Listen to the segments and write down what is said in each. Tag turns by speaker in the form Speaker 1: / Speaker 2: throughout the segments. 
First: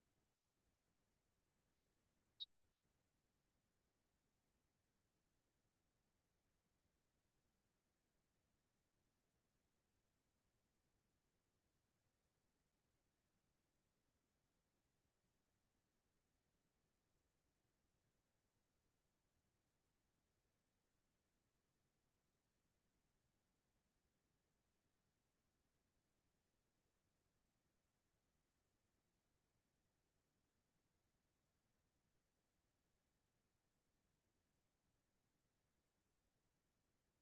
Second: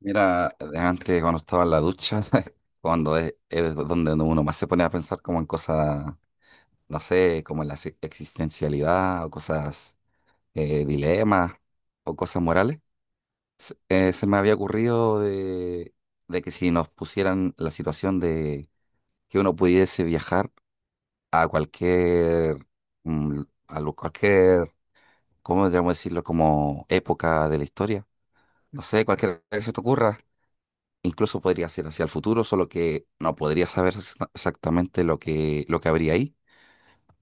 Speaker 1: Mira, antes cuando estaba en la ducha, cuando es donde uno más se pone a pensar como en cosas, no sé, como en la existencialidad o cosas, dilemas o cosas morales, se me había ocurrido de que si nos pusieran la situación de que uno pudiese viajar a cualquier, mm, cualquier, ¿cómo deberíamos decirlo? Como época de la historia, no sé, cualquier que se te ocurra. Incluso podría ser hacia el futuro, solo que no podría saber exactamente lo que habría ahí.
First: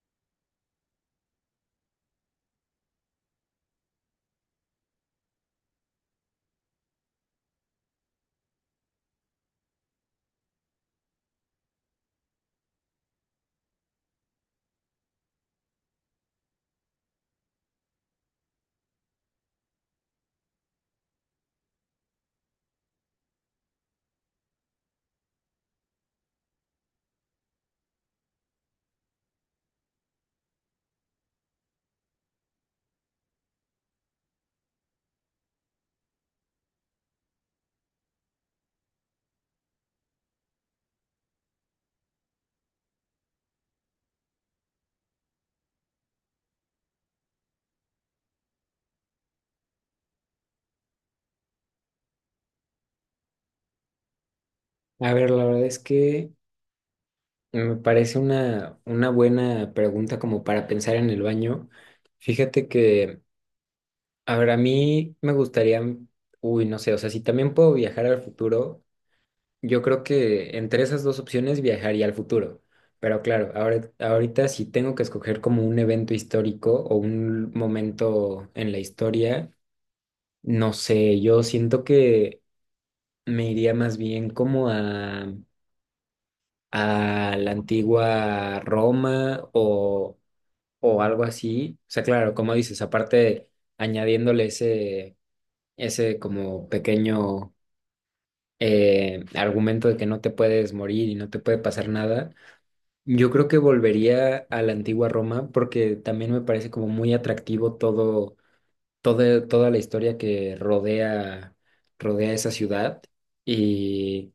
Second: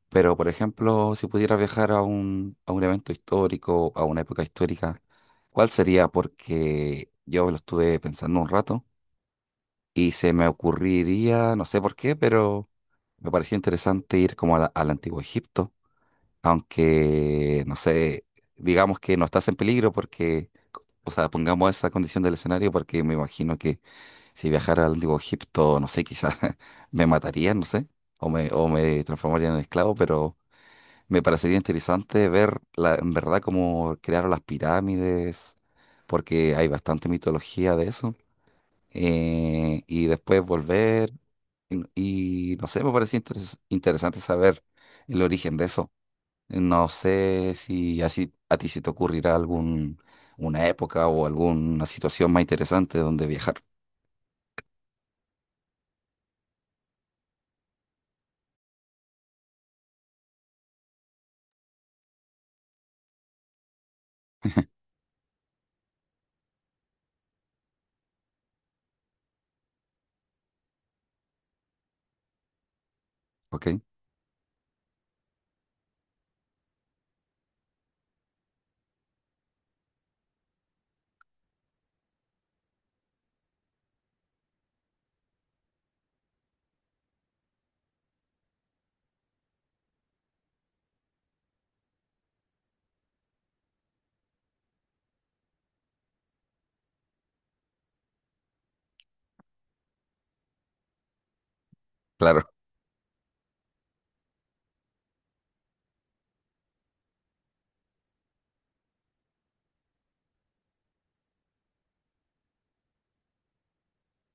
Speaker 1: Pero, por ejemplo, si pudiera viajar a a un evento histórico, a una época histórica, ¿cuál sería? Porque yo lo estuve pensando un rato y se me ocurriría, no sé por qué, pero me parecía interesante ir como al Antiguo Egipto, aunque, no sé, digamos que no estás en peligro porque, o sea, pongamos esa condición del escenario porque me imagino que si viajara al antiguo Egipto, no sé, quizás me matarían, no sé, o me transformarían en esclavo, pero me parecería interesante ver la, en verdad cómo crearon las pirámides, porque hay bastante mitología de eso. Y después volver, y no sé, me parecía interesante saber el origen de eso. No sé si así a ti se te ocurrirá algún, una época o alguna situación más interesante donde viajar,
Speaker 2: A ver, la verdad es que me parece una buena pregunta como para pensar en el baño. Fíjate que, a ver, a mí me gustaría, uy, no sé, o sea, si también puedo viajar al futuro, yo creo que entre esas dos opciones viajaría al futuro. Pero claro,
Speaker 1: ¿ok?
Speaker 2: ahorita si tengo que escoger como un evento histórico o un momento en la historia, no sé, yo siento que me iría más bien como a la antigua Roma o algo así. O sea, claro, como dices, aparte añadiéndole ese como pequeño argumento de que no te puedes morir y no te puede pasar nada,
Speaker 1: Claro.
Speaker 2: yo creo que volvería a la antigua Roma porque también me parece como muy atractivo todo toda la historia que rodea, rodea esa ciudad. Y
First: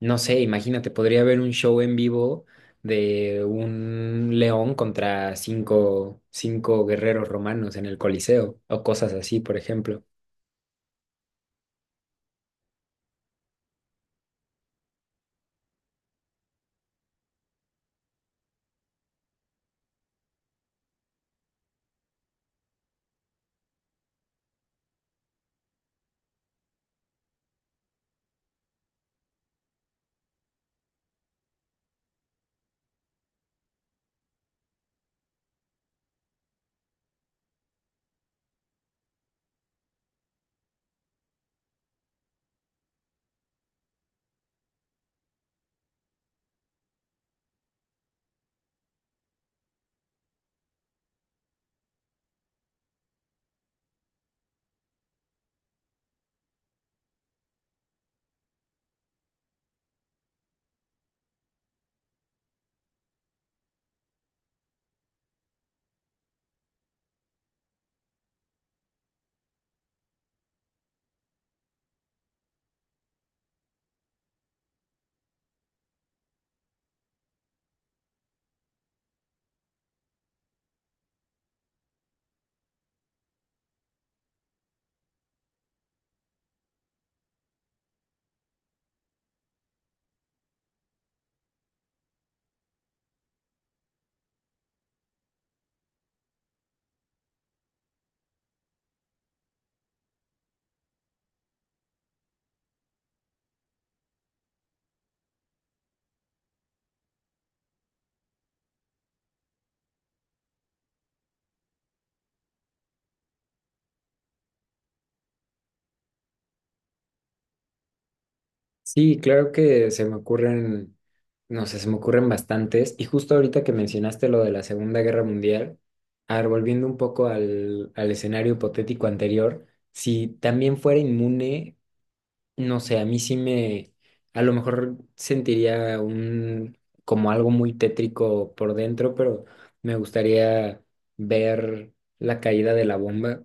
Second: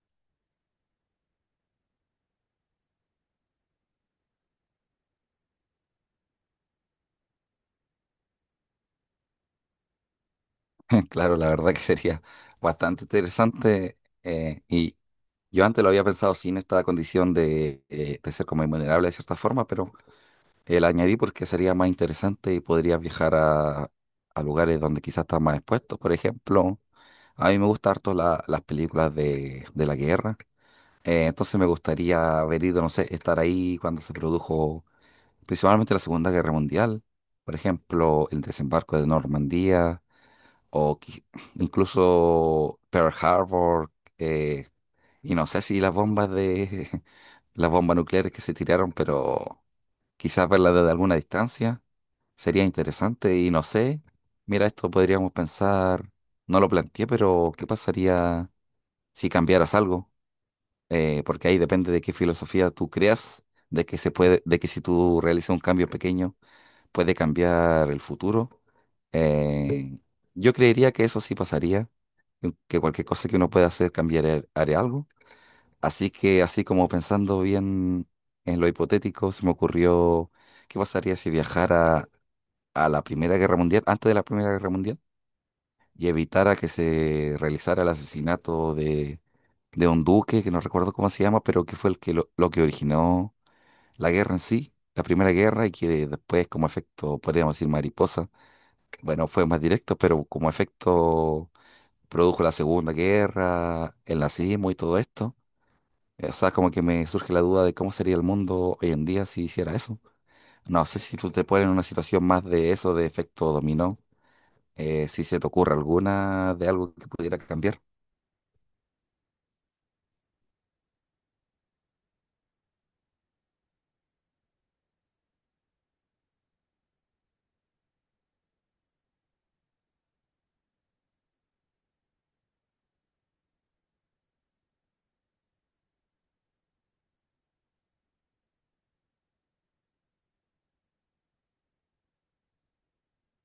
Speaker 2: no sé, imagínate, podría haber un show en vivo de un león contra cinco guerreros romanos en el Coliseo o cosas así, por ejemplo.
Speaker 1: Claro, la verdad que sería bastante interesante. Y yo antes lo había pensado sin esta condición de ser como invulnerable de cierta forma, pero la añadí porque sería más interesante y podrías viajar a lugares donde quizás estás más expuesto. Por ejemplo, a mí me gustan harto las películas de la guerra. Entonces me gustaría haber ido, no sé, estar ahí cuando se produjo principalmente la Segunda Guerra Mundial. Por ejemplo, el desembarco de Normandía o incluso Pearl Harbor, eh, y no sé si las bombas de las bombas nucleares que se tiraron, pero quizás verlas desde alguna distancia sería interesante y no sé. Mira, esto podríamos pensar, no lo planteé, pero ¿qué pasaría si cambiaras algo? Porque ahí depende de qué filosofía tú creas, de que se puede, de que si tú realizas un cambio pequeño puede cambiar el futuro. Eh, yo creería que eso sí pasaría, que cualquier cosa que uno pueda hacer cambiaré haré algo. Así que, así como pensando bien en lo hipotético, se me ocurrió qué pasaría si viajara a la Primera Guerra Mundial, antes de la Primera Guerra Mundial, y evitara que se realizara el asesinato de un duque, que no recuerdo cómo se llama, pero que fue el que lo que originó la guerra en sí. La primera guerra y que después como efecto, podríamos decir mariposa, bueno, fue más directo, pero como efecto produjo la Segunda Guerra, el nazismo y todo esto. O sea, como que me surge la duda de cómo sería el mundo hoy en día si hiciera eso. No sé si tú te pones en una situación más de eso, de efecto dominó, si se te ocurre alguna de algo que pudiera cambiar.
Speaker 2: Sí, claro que se me ocurren, no sé, se me ocurren bastantes. Y justo ahorita que mencionaste lo de la Segunda Guerra Mundial, a ver, volviendo un poco al escenario hipotético anterior, si también fuera inmune. No sé, a mí sí me, a lo mejor sentiría un, como algo muy tétrico por dentro, pero me gustaría ver la caída de la bomba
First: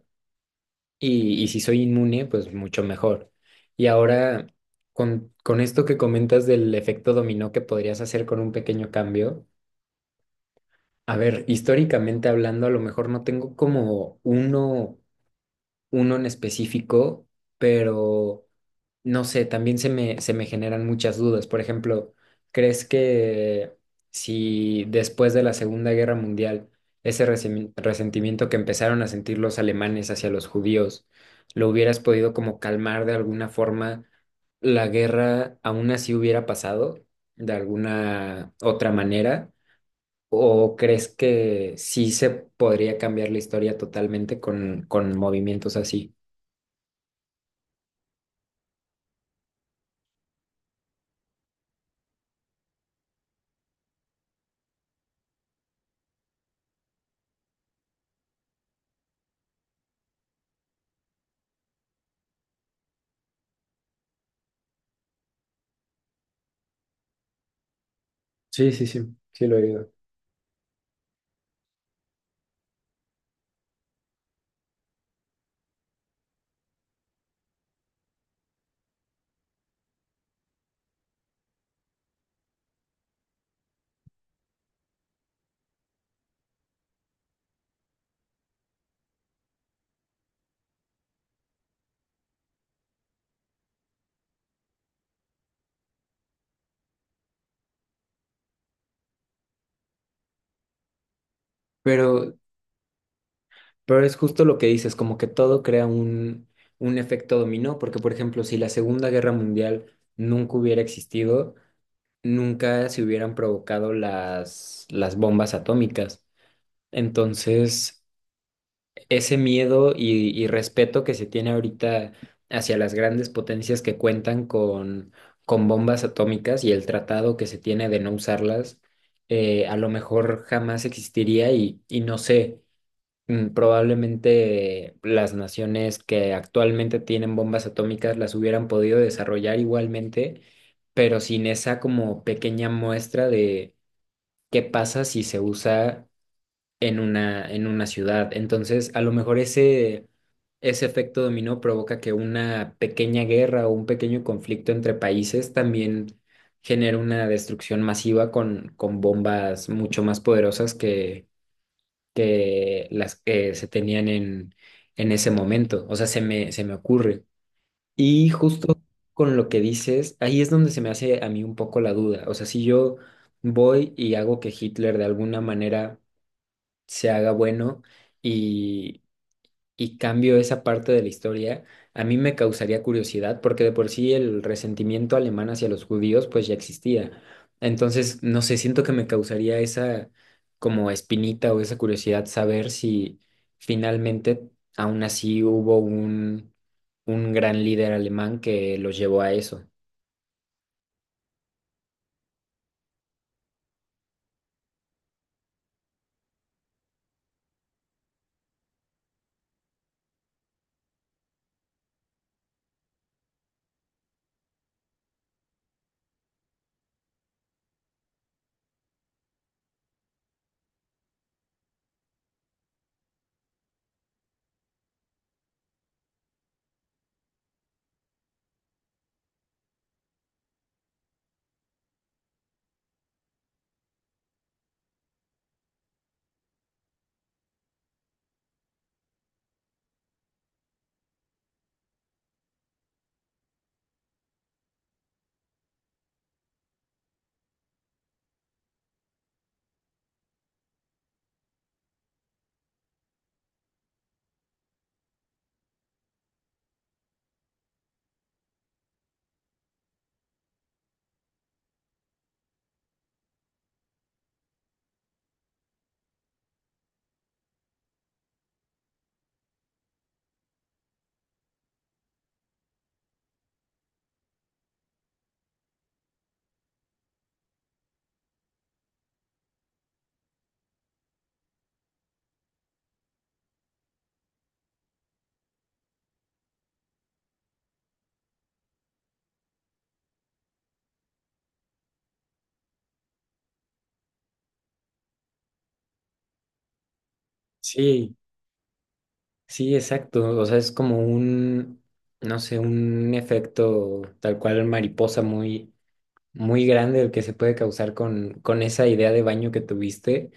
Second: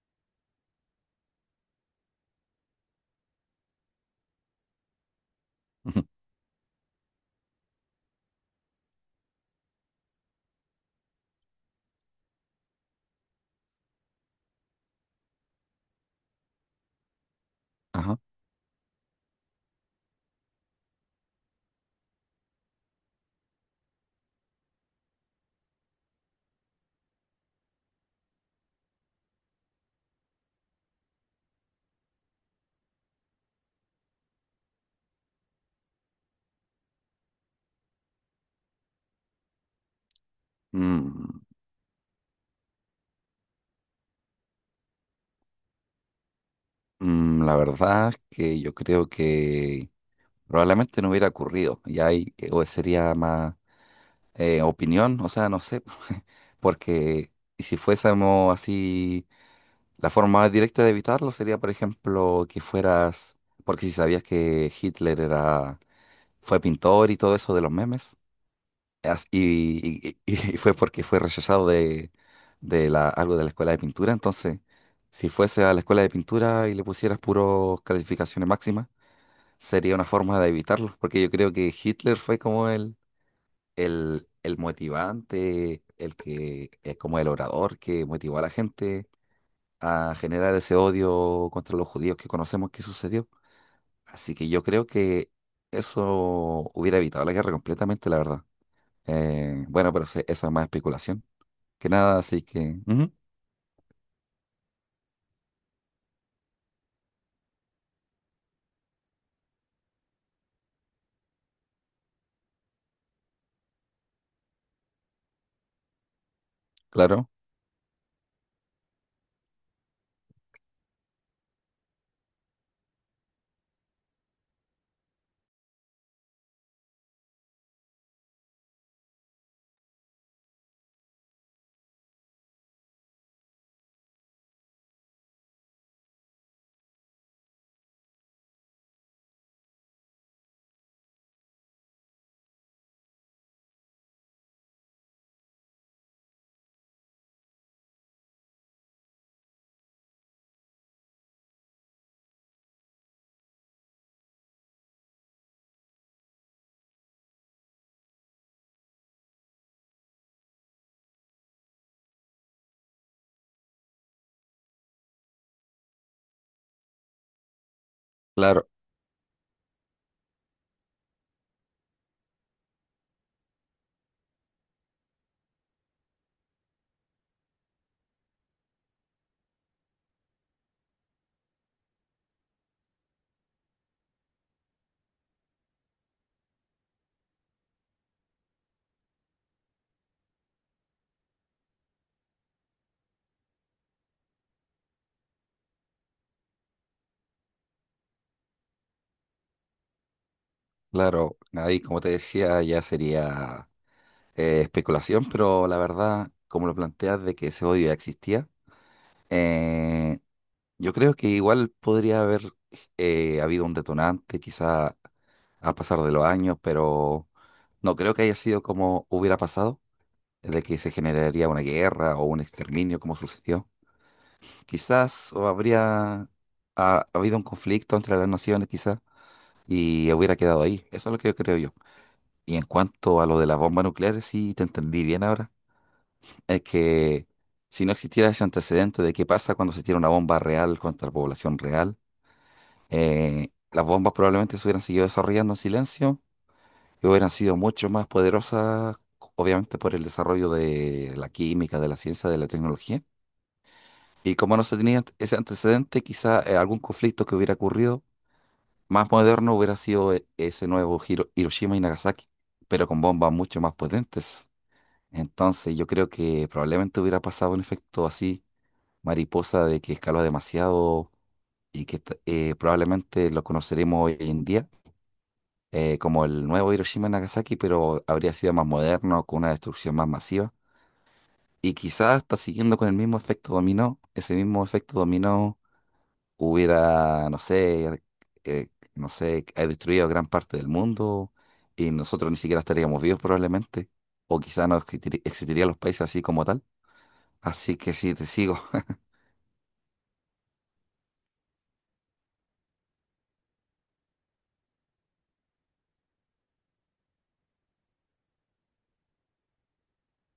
Speaker 2: y si soy inmune, pues mucho mejor. Y ahora, con esto que
Speaker 1: Ujú.
Speaker 2: comentas del efecto dominó que podrías hacer con un pequeño cambio, a ver, históricamente hablando, a lo mejor no tengo como uno, uno en específico,
Speaker 1: Ajá.
Speaker 2: pero... No sé, también se me generan muchas dudas. Por ejemplo, ¿crees que si después de la Segunda Guerra Mundial ese resentimiento que empezaron a sentir los alemanes hacia los judíos, lo hubieras podido como calmar de alguna forma, la guerra aún así hubiera pasado de alguna otra manera? ¿O crees
Speaker 1: Mm,
Speaker 2: que sí se podría cambiar la historia totalmente con movimientos así?
Speaker 1: mm, la verdad es que yo creo que probablemente no hubiera ocurrido. Y ahí o sería más opinión, o sea, no sé, porque si fuésemos así. La forma más directa de evitarlo sería, por ejemplo, que fueras, porque si sabías que fue pintor y todo eso de los memes,
Speaker 2: Sí, sí, sí, sí lo he oído.
Speaker 1: y fue porque fue rechazado de la, algo de la escuela de pintura, entonces, si fuese a la escuela de pintura y le pusieras puros calificaciones máximas, sería una forma de evitarlo, porque yo creo que Hitler fue como el motivante, como el orador que motivó a la gente a generar ese odio contra los judíos que conocemos que sucedió. Así que yo creo que eso hubiera evitado la guerra completamente, la verdad. Bueno, pero eso es más especulación que nada,
Speaker 2: Pero
Speaker 1: así que, ujú,
Speaker 2: Pero es justo lo que dices, como que todo crea un efecto dominó, porque por ejemplo, si la Segunda Guerra Mundial nunca hubiera existido, nunca se hubieran provocado las bombas atómicas.
Speaker 1: claro,
Speaker 2: Entonces, ese miedo y respeto que se tiene ahorita hacia las grandes potencias que cuentan con bombas atómicas y el tratado que se tiene de no usarlas, a lo mejor jamás existiría y no sé. Mm, probablemente las naciones que actualmente tienen bombas atómicas las hubieran podido desarrollar igualmente, pero sin esa como pequeña muestra de qué pasa si se usa en una ciudad. Entonces, a lo mejor ese, ese efecto dominó provoca que una pequeña guerra o un pequeño conflicto entre países también genere una destrucción masiva con bombas mucho más poderosas que las que se tenían en ese momento. O sea, se me ocurre. Y
Speaker 1: claro,
Speaker 2: justo con lo que dices, ahí es donde se me hace a mí un poco la duda. O sea, si yo voy y hago que Hitler de alguna manera se haga bueno y y cambio esa parte de la historia, a mí me causaría curiosidad porque de por sí el resentimiento alemán hacia los judíos pues ya existía. Entonces, no sé, siento que me causaría esa como espinita o esa curiosidad saber si finalmente aún así hubo un gran líder alemán que los llevó a eso.
Speaker 1: claro. Ahí, como te decía, ya sería especulación, pero la verdad, como lo planteas de que ese odio ya existía, eh, yo creo que igual podría haber habido un detonante, quizá a pasar de los años, pero no creo que haya sido como hubiera pasado, de que se generaría una guerra o un exterminio como sucedió. Quizás o habría habido un conflicto entre las naciones, quizás, y hubiera quedado ahí. Eso es lo que yo creo yo. Y en cuanto a lo de las bombas nucleares, sí te entendí bien ahora. Es que si no existiera ese antecedente de qué pasa cuando se tira una bomba real contra la población real, las bombas probablemente se hubieran seguido desarrollando en silencio y hubieran sido mucho más poderosas, obviamente por el desarrollo de la química, de la ciencia, de la tecnología. Y como no se tenía ese antecedente, quizá algún conflicto que hubiera ocurrido más moderno hubiera sido ese nuevo Hiroshima y Nagasaki, pero con bombas mucho más potentes. Entonces yo creo que probablemente hubiera pasado un efecto así, mariposa, de que escaló demasiado y que probablemente lo conoceremos hoy en día como el nuevo Hiroshima y Nagasaki, pero habría sido más moderno, con una destrucción más masiva. Y quizás hasta siguiendo con el mismo efecto dominó, ese mismo efecto dominó hubiera, no sé, eh, no sé, ha destruido gran parte del mundo y nosotros ni siquiera estaríamos vivos probablemente, o quizás no existirían los países así como tal. Así que sí,
Speaker 2: Sí,
Speaker 1: te sigo.
Speaker 2: sí, exacto. O sea, es como un, no sé, un efecto tal cual mariposa muy muy grande el que se puede causar con esa idea de baño que tuviste,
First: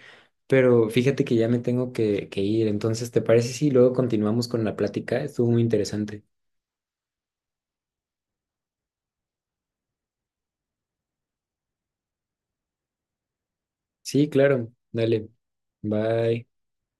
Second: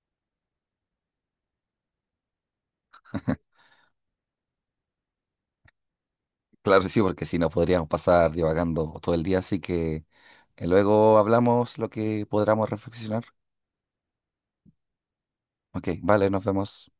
Speaker 2: pero fíjate que ya me tengo que ir, entonces, ¿te parece si luego continuamos con la plática? Estuvo muy interesante.
Speaker 1: Claro que sí, porque si no podríamos pasar divagando todo el día, así que luego hablamos lo que podamos reflexionar.
Speaker 2: Sí, claro, dale,
Speaker 1: Ok, vale, nos
Speaker 2: bye.
Speaker 1: vemos.